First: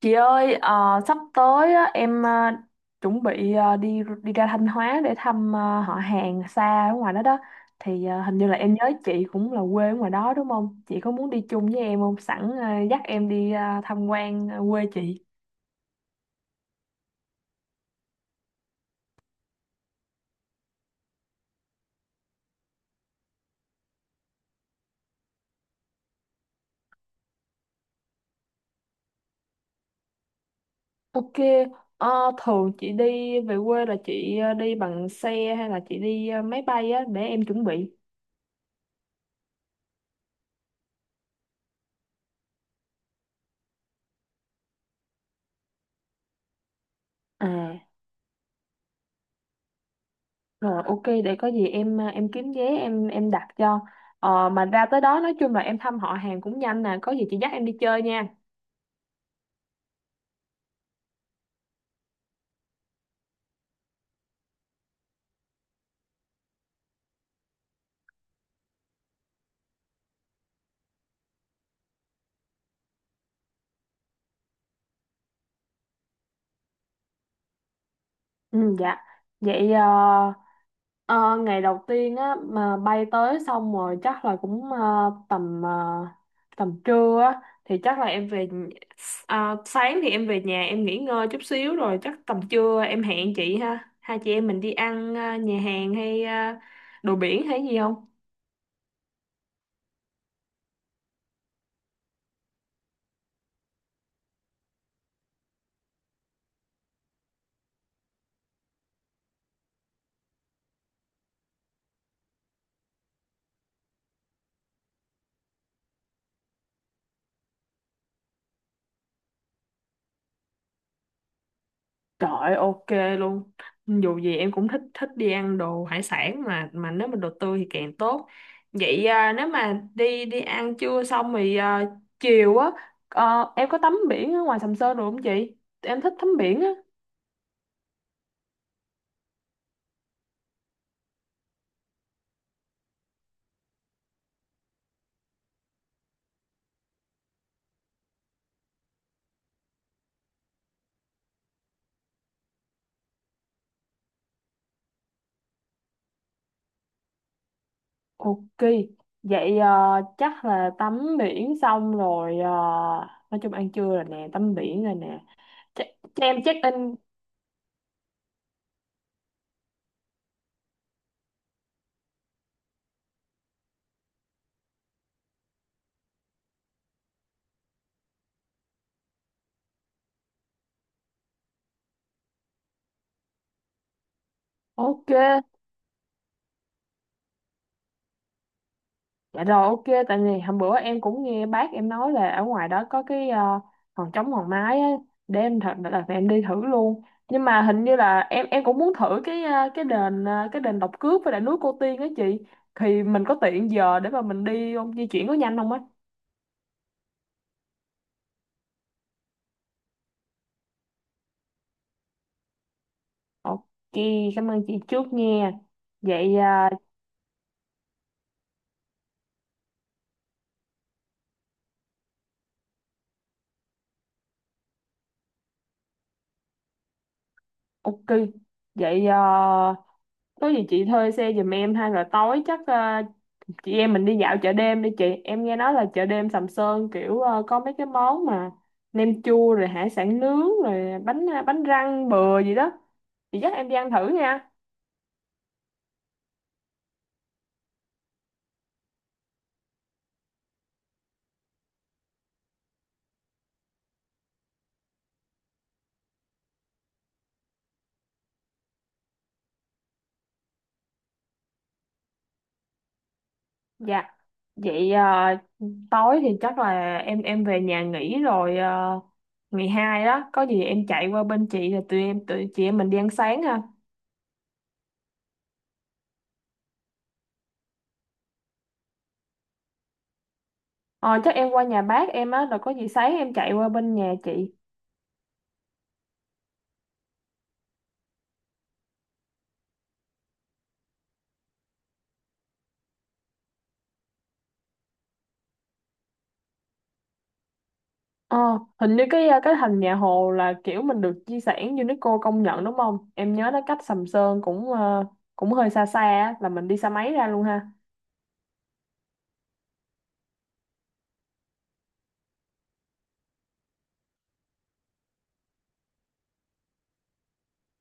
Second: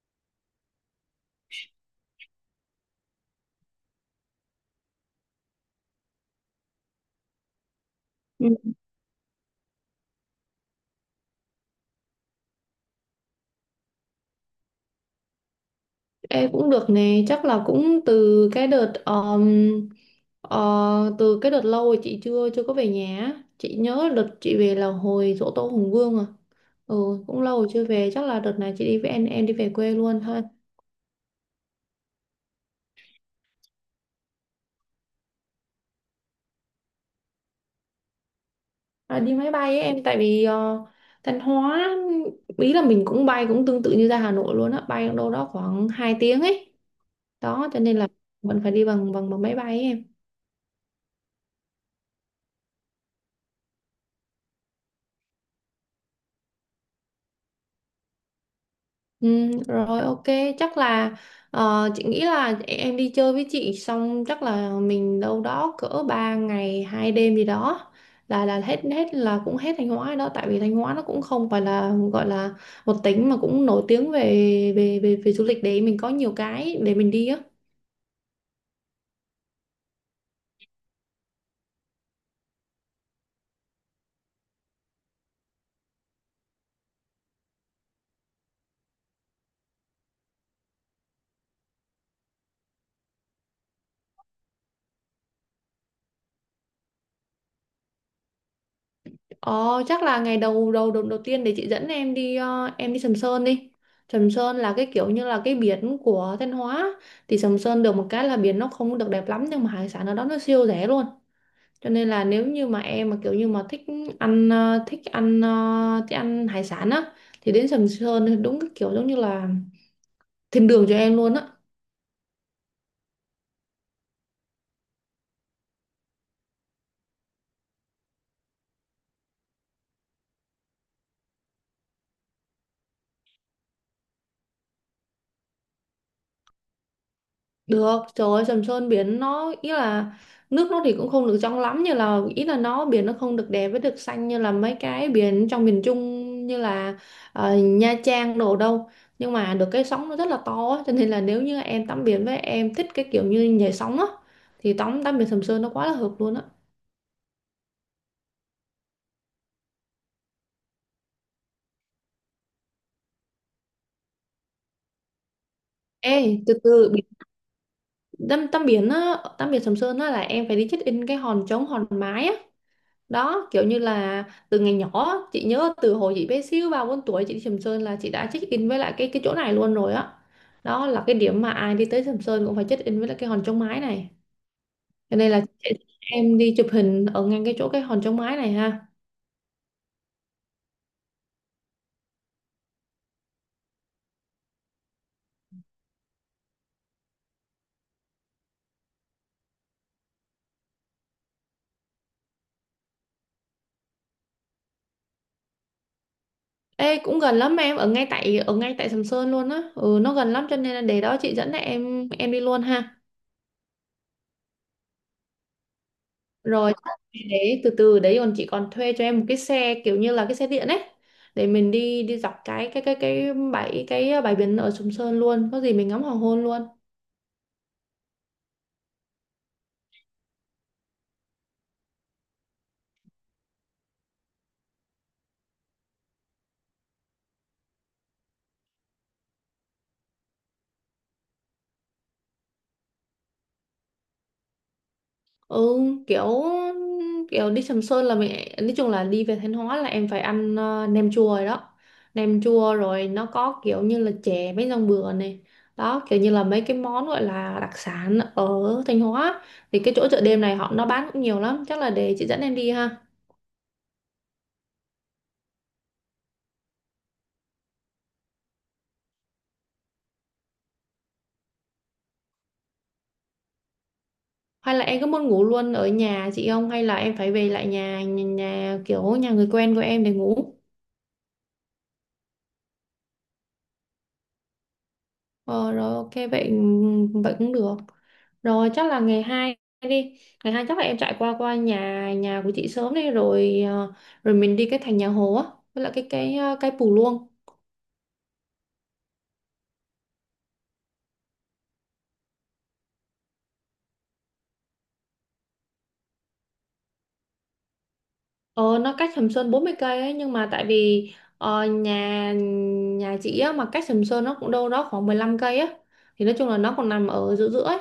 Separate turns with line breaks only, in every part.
Chị ơi, sắp tới á, em chuẩn bị đi đi ra Thanh Hóa để thăm họ hàng xa ở ngoài đó đó. Thì hình như
Ừ,
là em nhớ chị cũng là quê ở ngoài đó đúng không? Chị có muốn đi chung với em không? Sẵn dắt em đi tham quan quê chị.
em cũng được nè, chắc là cũng từ cái đợt lâu rồi chị chưa chưa có về nhà á. Chị nhớ đợt chị về là hồi giỗ tổ Hùng Vương à. Ừ, cũng lâu rồi chưa về, chắc là đợt này chị đi với em đi về quê luôn thôi.
Ok, ờ, thường chị đi về quê là chị đi bằng xe hay là chị đi máy bay á để em chuẩn bị.
À, đi máy bay ấy em, tại vì Thanh Hóa ý là mình cũng bay cũng tương tự như ra Hà Nội luôn á, bay đâu đó khoảng 2 tiếng ấy. Đó
À.
cho nên là vẫn phải đi bằng bằng bằng máy bay ấy em.
Rồi, ok, để có gì em kiếm vé, em đặt cho. Mà ra tới đó nói chung là em thăm họ hàng cũng nhanh nè, có gì chị dắt em đi chơi nha.
Ừ, rồi ok, chắc là chị nghĩ là em đi chơi với chị xong chắc là mình đâu đó cỡ 3 ngày 2 đêm gì đó là hết hết là cũng hết Thanh Hóa rồi đó, tại vì Thanh Hóa nó cũng không phải là gọi là một tỉnh mà cũng nổi tiếng về về du lịch để mình có nhiều cái để mình đi á.
Ừ, dạ. Vậy, ờ, ngày đầu tiên á mà bay tới xong rồi chắc là cũng tầm trưa á thì chắc là sáng thì em về nhà em nghỉ ngơi chút xíu, rồi chắc tầm trưa em hẹn chị ha, hai chị em mình đi ăn nhà hàng hay đồ biển hay gì không?
Ờ, chắc là ngày đầu tiên để chị dẫn em đi. Sầm Sơn là cái kiểu như là cái biển của Thanh Hóa, thì Sầm Sơn được một cái là biển nó không được đẹp lắm nhưng mà hải sản ở đó nó siêu rẻ luôn. Cho nên là nếu như mà em mà kiểu như mà thích thích ăn hải sản á thì đến Sầm Sơn thì đúng cái kiểu giống như là thiên đường cho em luôn á.
Trời ơi, ok luôn. Dù gì em cũng thích thích đi ăn đồ hải sản, mà nếu mà đồ tươi thì càng tốt. Vậy, nếu mà đi đi ăn trưa xong thì chiều á em có tắm biển ở ngoài Sầm Sơn được không chị? Em thích tắm biển á.
Được, trời ơi, Sầm Sơn biển nó ý là nước nó thì cũng không được trong lắm, như là ý là nó biển nó không được đẹp với được xanh như là mấy cái biển trong miền Trung như là Nha Trang đồ đâu. Nhưng mà được cái sóng nó rất là to á, cho nên là nếu như em tắm biển với em thích cái kiểu như nhảy sóng á thì tắm tắm biển Sầm Sơn nó quá là hợp luôn á.
Ok. Vậy, chắc là tắm biển xong rồi, nói chung ăn trưa rồi nè, tắm biển rồi nè. Ch cho em
Ê, từ
check
từ
in.
biển- tắm tắm biển á, tắm biển Sầm Sơn á là em phải đi check in cái hòn trống hòn mái á. Đó kiểu như là từ ngày nhỏ, chị nhớ từ hồi chị bé xíu 3 4 tuổi chị đi Sầm Sơn là chị đã check in với lại cái chỗ này luôn rồi á đó. Là cái điểm mà ai đi tới Sầm Sơn cũng phải check in với lại cái hòn chống mái này,
Ok.
cho nên là chị, em đi chụp hình ở ngang cái chỗ cái hòn chống mái này ha.
Dạ rồi, ok. Tại vì hôm bữa em cũng nghe bác em nói là ở ngoài đó có hòn trống hòn mái á, để em thật là em đi thử luôn. Nhưng mà hình như là em cũng muốn thử cái đền Độc Cước với lại núi Cô Tiên á chị, thì mình có tiện giờ để mà mình đi không, di chuyển có nhanh không á?
Ê, cũng gần lắm em, ở ngay tại Sầm Sơn luôn á. Ừ, nó gần lắm cho nên là để đó chị dẫn em đi luôn ha.
Ok, cảm ơn chị trước nha. Vậy,
Rồi đấy, từ từ đấy còn chị còn thuê cho em một cái xe kiểu như là cái xe điện ấy, để mình đi đi dọc cái bãi cái ờ, bãi biển ở Sầm Sơn luôn, có gì mình ngắm hoàng hôn luôn.
ok. Vậy, có gì chị thuê xe giùm em, hay là tối chắc chị em mình đi dạo chợ đêm đi chị, em nghe nói là chợ đêm Sầm Sơn kiểu có mấy cái món mà nem chua rồi hải sản nướng rồi bánh răng bừa gì đó, chị dắt em đi ăn thử nha.
Ừ, kiểu kiểu đi Sầm Sơn là mình, nói chung là đi về Thanh Hóa là em phải ăn nem chua rồi đó. Nem chua rồi nó có kiểu như là chè mấy rong bừa này, đó kiểu như là mấy cái món gọi là đặc sản ở Thanh Hóa, thì cái chỗ chợ đêm này họ nó bán cũng nhiều lắm, chắc là để chị dẫn em đi ha.
Dạ. Vậy, tối thì chắc là em về nhà nghỉ rồi, ngày hai đó có gì em chạy qua bên chị rồi tụi chị em mình đi ăn sáng ha.
Hay là em có muốn ngủ luôn ở nhà chị không? Hay là em phải về lại nhà nhà, nhà kiểu nhà người quen của em để ngủ?
Ờ Chắc em qua nhà bác em á, rồi có gì sáng em chạy qua bên nhà chị.
Ờ, rồi ok, vậy ừ, vậy cũng được. Rồi chắc là ngày hai đi. Ngày hai chắc là em chạy qua qua nhà nhà của chị sớm đi, rồi mình đi cái thành nhà Hồ á với lại cái Pù Luông.
Ờ, hình như cái thành nhà Hồ là kiểu mình được di sản UNESCO công nhận đúng không? Em nhớ nó cách Sầm Sơn cũng hơi xa xa á, là mình đi xe máy ra luôn ha.
Ờ, nó cách Sầm Sơn 40 cây ấy, nhưng mà tại vì ờ, nhà nhà chị á, mà cách Sầm Sơn nó cũng đâu đó khoảng 15 cây á, thì nói chung là nó còn nằm ở giữa giữa ấy,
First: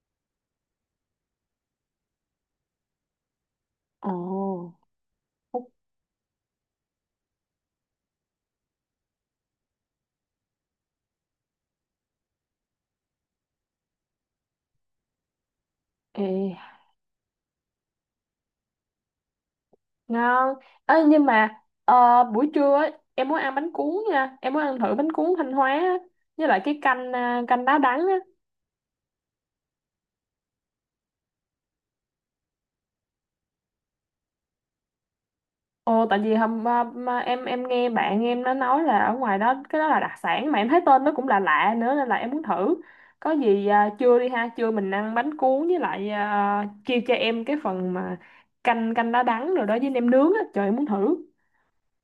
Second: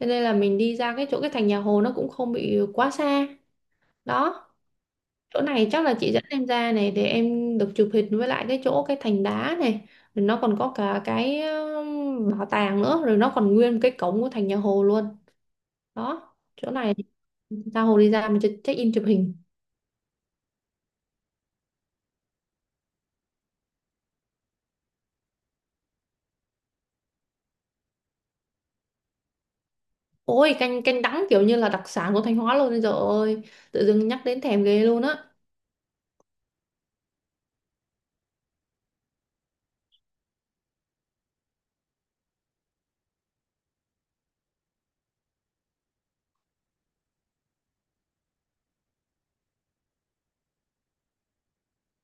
cho nên là mình đi ra cái chỗ cái thành nhà Hồ nó cũng không bị quá xa.
Ồ,
Đó chỗ
ok,
này chắc là chị dẫn em ra này để em được chụp hình với lại cái chỗ cái thành đá này, rồi nó còn có cả cái bảo tàng nữa, rồi nó còn nguyên cái cổng của thành nhà Hồ luôn. Đó chỗ này, ra Hồ đi, ra mình check in chụp hình.
ngon. Ê, nhưng mà buổi trưa ấy, em muốn ăn bánh cuốn nha, em muốn ăn thử bánh cuốn Thanh Hóa á, với lại cái canh đá đắng á.
Ôi, canh canh đắng kiểu như là đặc sản của Thanh Hóa luôn rồi ơi. Tự dưng nhắc đến thèm ghê luôn á.
Ồ, tại vì mà em nghe bạn em nó nói là ở ngoài đó cái đó là đặc sản, mà em thấy tên nó cũng là lạ lạ nữa, nên là em muốn thử. Có gì à, trưa đi ha, trưa mình ăn bánh cuốn với lại, chia cho em cái phần mà canh canh đá đắng rồi đó với nem nướng á, trời em muốn thử.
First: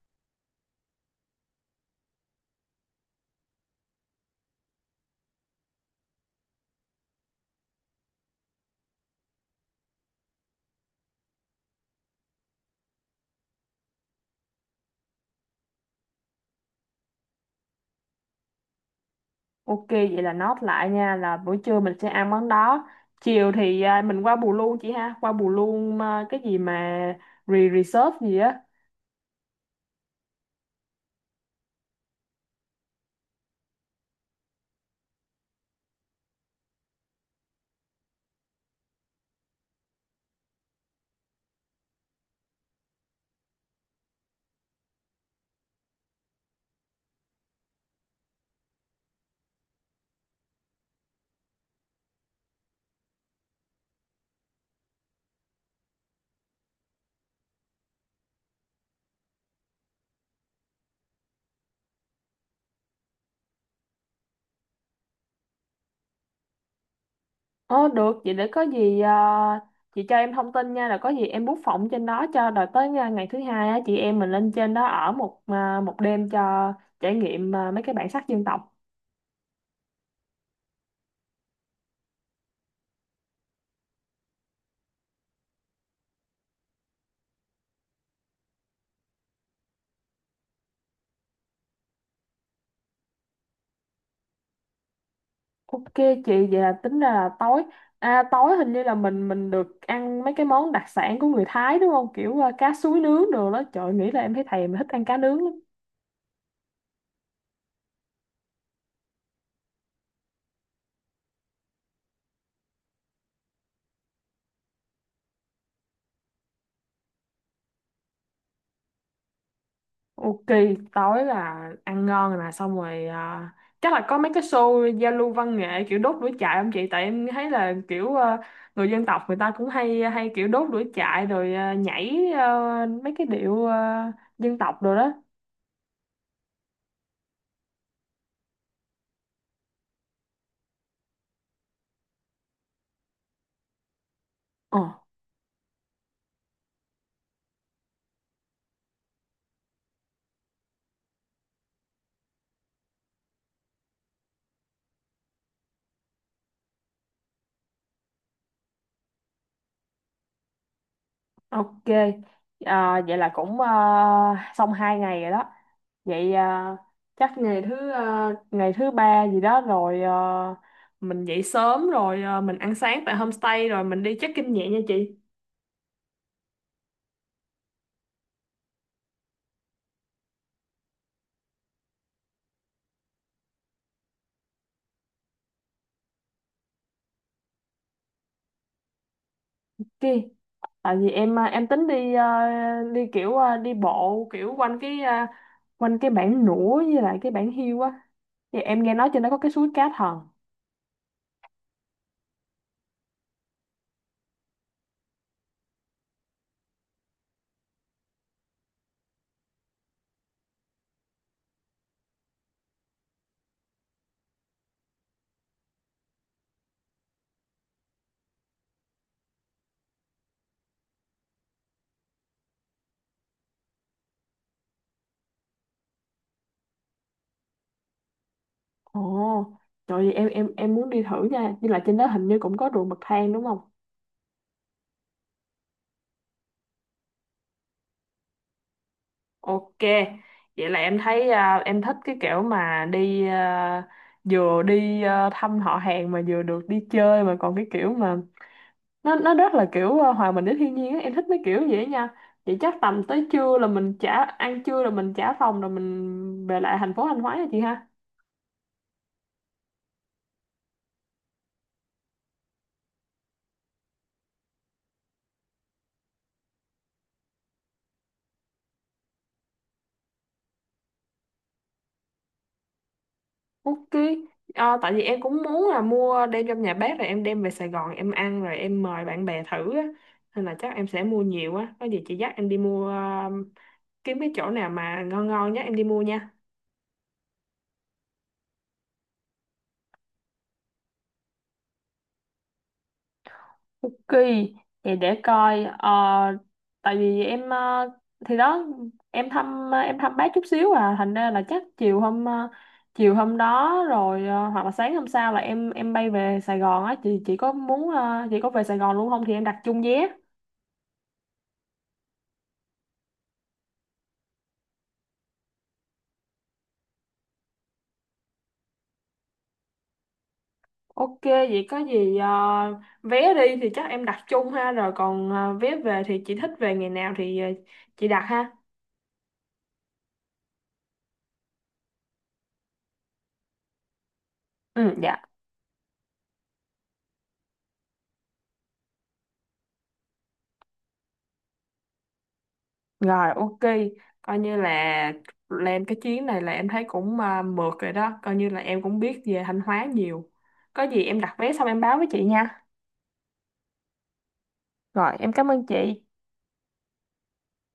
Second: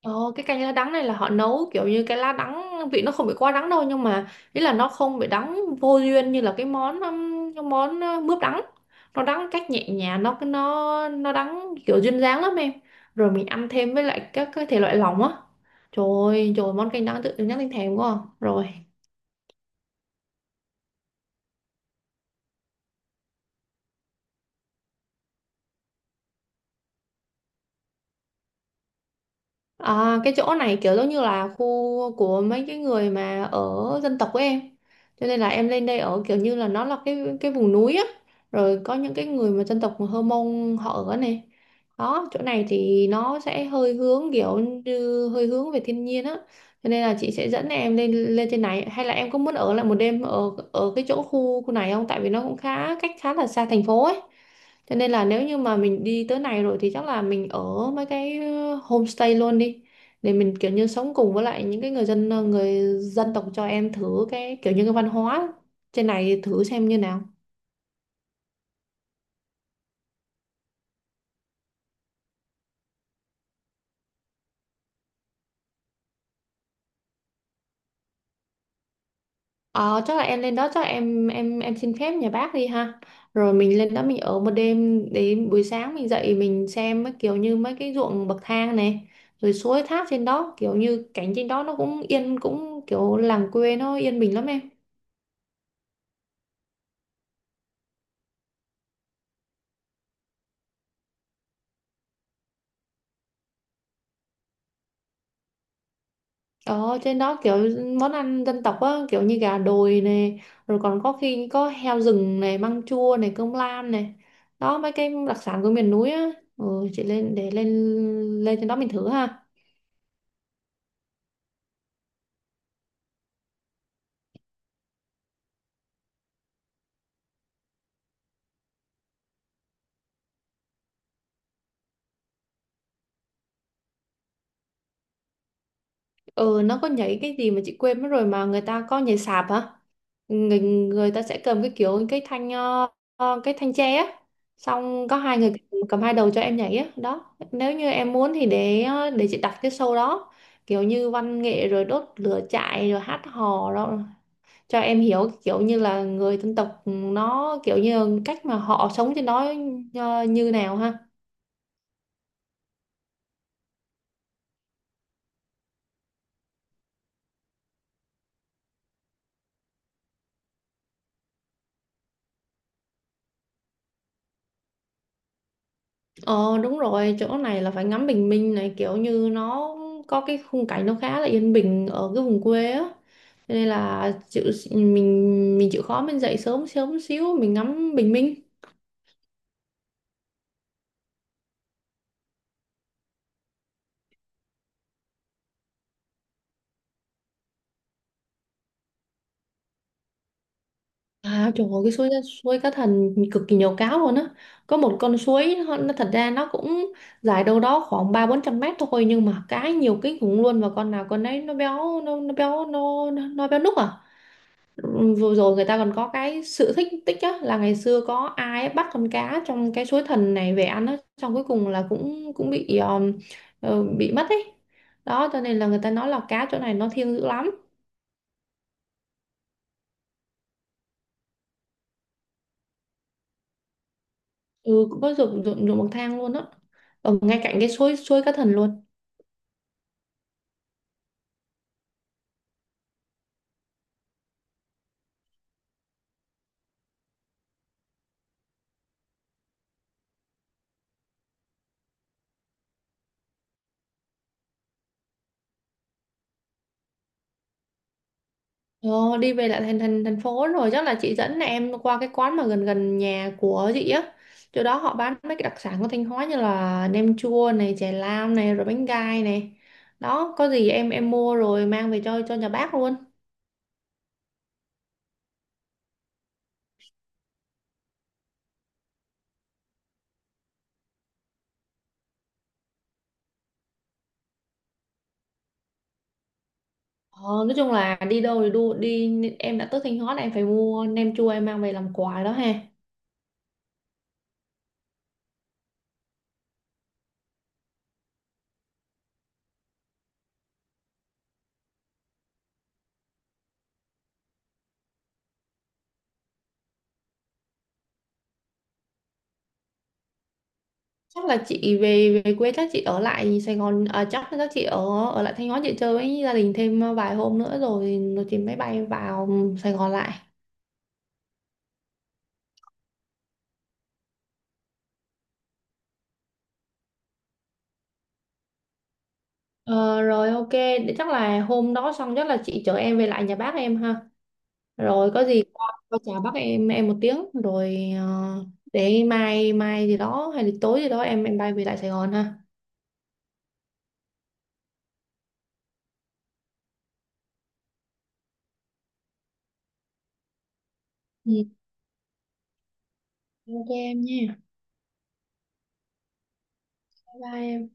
Ồ, cái canh lá đắng này là họ nấu kiểu như cái lá đắng vị nó không bị quá đắng đâu, nhưng mà ý là nó không bị đắng vô duyên như là cái món mướp đắng, nó đắng cách nhẹ nhàng, nó đắng kiểu duyên dáng lắm em. Rồi mình ăn thêm với lại các cái thể loại lỏng á. Trời ơi trời ơi, món canh đắng tự dưng nhắc đến thèm quá à. Rồi.
Ok, vậy là note lại nha, là buổi trưa mình sẽ ăn món đó. Chiều thì mình qua Bù Luôn chị ha, qua Bù Luôn, cái gì mà reserve gì á?
À, cái chỗ này kiểu giống như là khu của mấy cái người mà ở dân tộc của em. Cho nên là em lên đây ở kiểu như là nó là cái vùng núi á. Rồi có những cái người mà dân tộc Hơ Mông họ ở này. Đó, chỗ này thì nó sẽ hơi hướng kiểu như hơi hướng về thiên nhiên á. Cho nên là chị sẽ dẫn em lên lên trên này, hay là em có muốn ở lại một đêm ở ở cái chỗ khu khu này không? Tại vì nó cũng khá cách khá là xa thành phố ấy. Thế nên là nếu như mà mình đi tới này rồi thì chắc là mình ở mấy cái homestay luôn đi, để mình kiểu như sống cùng với lại những cái người dân tộc, cho em thử cái kiểu như cái văn hóa trên này thử xem như nào.
Ờ được, vậy để có gì chị cho em thông tin nha, là có gì em book phòng trên đó cho, rồi tới ngày thứ hai á, chị em mình lên trên đó ở một đêm cho trải nghiệm, mấy cái bản sắc dân tộc.
Ờ, chắc là em lên đó chắc là em xin phép nhà bác đi ha. Rồi mình lên đó mình ở một đêm, đến buổi sáng mình dậy mình xem mấy kiểu như mấy cái ruộng bậc thang này, rồi suối thác trên đó kiểu như cảnh trên đó nó cũng yên, cũng kiểu làng quê nó yên bình lắm em.
Ok chị, vậy là tính ra là tối hình như là mình được ăn mấy cái món đặc sản của người Thái đúng không? Kiểu cá suối nướng đồ đó. Trời nghĩ là em thấy thèm thích ăn cá nướng lắm.
Ở trên đó kiểu món ăn dân tộc á, kiểu như gà đồi này, rồi còn có khi có heo rừng này, măng chua này, cơm lam này. Đó mấy cái đặc sản của miền núi á. Ừ, chị lên để lên lên trên đó mình thử ha.
Ok, tối là ăn ngon rồi nè, xong rồi, chắc là có mấy cái show giao lưu văn nghệ kiểu đốt lửa trại không chị? Tại em thấy là kiểu người dân tộc người ta cũng hay hay kiểu đốt lửa trại rồi, nhảy, mấy cái điệu, dân tộc rồi đó.
Ừ, nó có nhảy cái gì mà chị quên mất rồi, mà người ta có nhảy sạp hả, người ta sẽ cầm cái kiểu cái cái thanh tre á,
Ờ,
xong có hai người cầm hai đầu cho em nhảy á đó. Nếu như em muốn thì để chị đặt cái show đó, kiểu như văn nghệ rồi đốt lửa trại rồi hát hò đó, cho em hiểu kiểu như là người dân tộc nó kiểu như cách mà họ sống trên đó như nào ha.
ok. À, vậy là cũng, xong 2 ngày rồi đó. Vậy, chắc ngày thứ ba gì đó rồi, mình dậy sớm rồi, mình ăn sáng tại homestay rồi mình đi check-in nhẹ nha chị.
Ờ đúng rồi, chỗ này là phải ngắm bình minh này, kiểu như nó có cái khung cảnh nó khá là yên bình ở cái vùng quê á. Cho nên là chịu, mình chịu khó mình dậy sớm sớm xíu mình ngắm bình minh.
Ok. Tại vì em tính đi bộ kiểu quanh cái bản nũa với lại cái bản hiêu á, thì em nghe nói trên đó có cái suối cá thần.
À trời ơi, cái suối suối cá thần cực kỳ nhiều cá luôn á. Có một con suối nó thật ra nó cũng dài đâu đó khoảng 300 400 mét thôi, nhưng mà cá nhiều kinh khủng luôn, và con nào con đấy nó béo núc à. Vừa rồi người ta còn có cái sự thích tích á, là ngày xưa có ai bắt con cá trong cái suối thần này về ăn á, xong cuối cùng là cũng cũng bị ờ, bị mất ấy. Đó cho nên là người ta nói là cá chỗ này nó thiêng dữ lắm.
Ồ, trời ơi, em muốn đi thử nha, nhưng là trên đó hình như cũng có ruộng bậc thang đúng không?
Ừ, cũng có ruộng ruộng ruộng bậc thang luôn á, ở ngay cạnh cái suối suối cá thần luôn.
Ok, vậy là em thích cái kiểu mà vừa đi thăm họ hàng mà vừa được đi chơi, mà còn cái kiểu mà nó rất là kiểu hòa mình với thiên nhiên á, em thích mấy kiểu vậy á nha. Vậy chắc tầm tới trưa là mình ăn trưa rồi mình trả phòng rồi mình về lại thành phố Thanh Hóa nha chị ha.
Ờ, đi về lại thành thành thành phố, rồi chắc là chị dẫn em qua cái quán mà gần gần nhà của chị á, chỗ đó họ bán mấy cái đặc sản của Thanh Hóa như là nem chua này, chè lam này, rồi bánh gai này. Đó có gì em mua rồi mang về cho nhà bác luôn.
Ok. Ờ, tại vì em cũng muốn là mua đem trong nhà bếp rồi em đem về Sài Gòn em ăn rồi em mời bạn bè thử á, nên là chắc em sẽ mua nhiều á, có gì chị dắt em đi kiếm cái chỗ nào mà ngon ngon nhé em đi mua nha.
Ờ, nói chung là đi đâu thì đu đi, em đã tới Thanh Hóa là em phải mua nem chua em mang về làm quà đó ha.
Ok, thì để coi, tại vì em, thì đó, em thăm bác chút xíu, thành ra là chắc chiều hôm đó rồi, hoặc là sáng hôm sau là em bay về Sài Gòn á chị có muốn, chị có về Sài Gòn luôn không thì em đặt chung vé.
Chắc là chị về về quê, chắc chị ở lại Sài Gòn à, chắc chắc chị ở ở lại Thanh Hóa chị chơi với gia đình thêm vài hôm nữa rồi rồi chị mới bay vào Sài Gòn lại.
Ok, vậy có gì, vé đi thì chắc em đặt chung ha, rồi còn vé về thì chị thích về ngày nào thì chị đặt ha.
Ờ, rồi ok, để chắc là hôm đó xong chắc là chị chở em về lại nhà bác em ha.
Ừ
Rồi
dạ.
có gì qua chào bác em một tiếng rồi để mai mai gì đó hay là tối gì đó em bay về lại Sài Gòn ha.
Rồi, ok, coi như là lên cái chuyến này là em thấy cũng, mượt rồi đó, coi như là em cũng biết về Thanh Hóa nhiều. Có gì em
Ừ,
đặt vé xong em báo với chị nha.
ok em nha.
Rồi, em cảm ơn chị.
Bye bye em.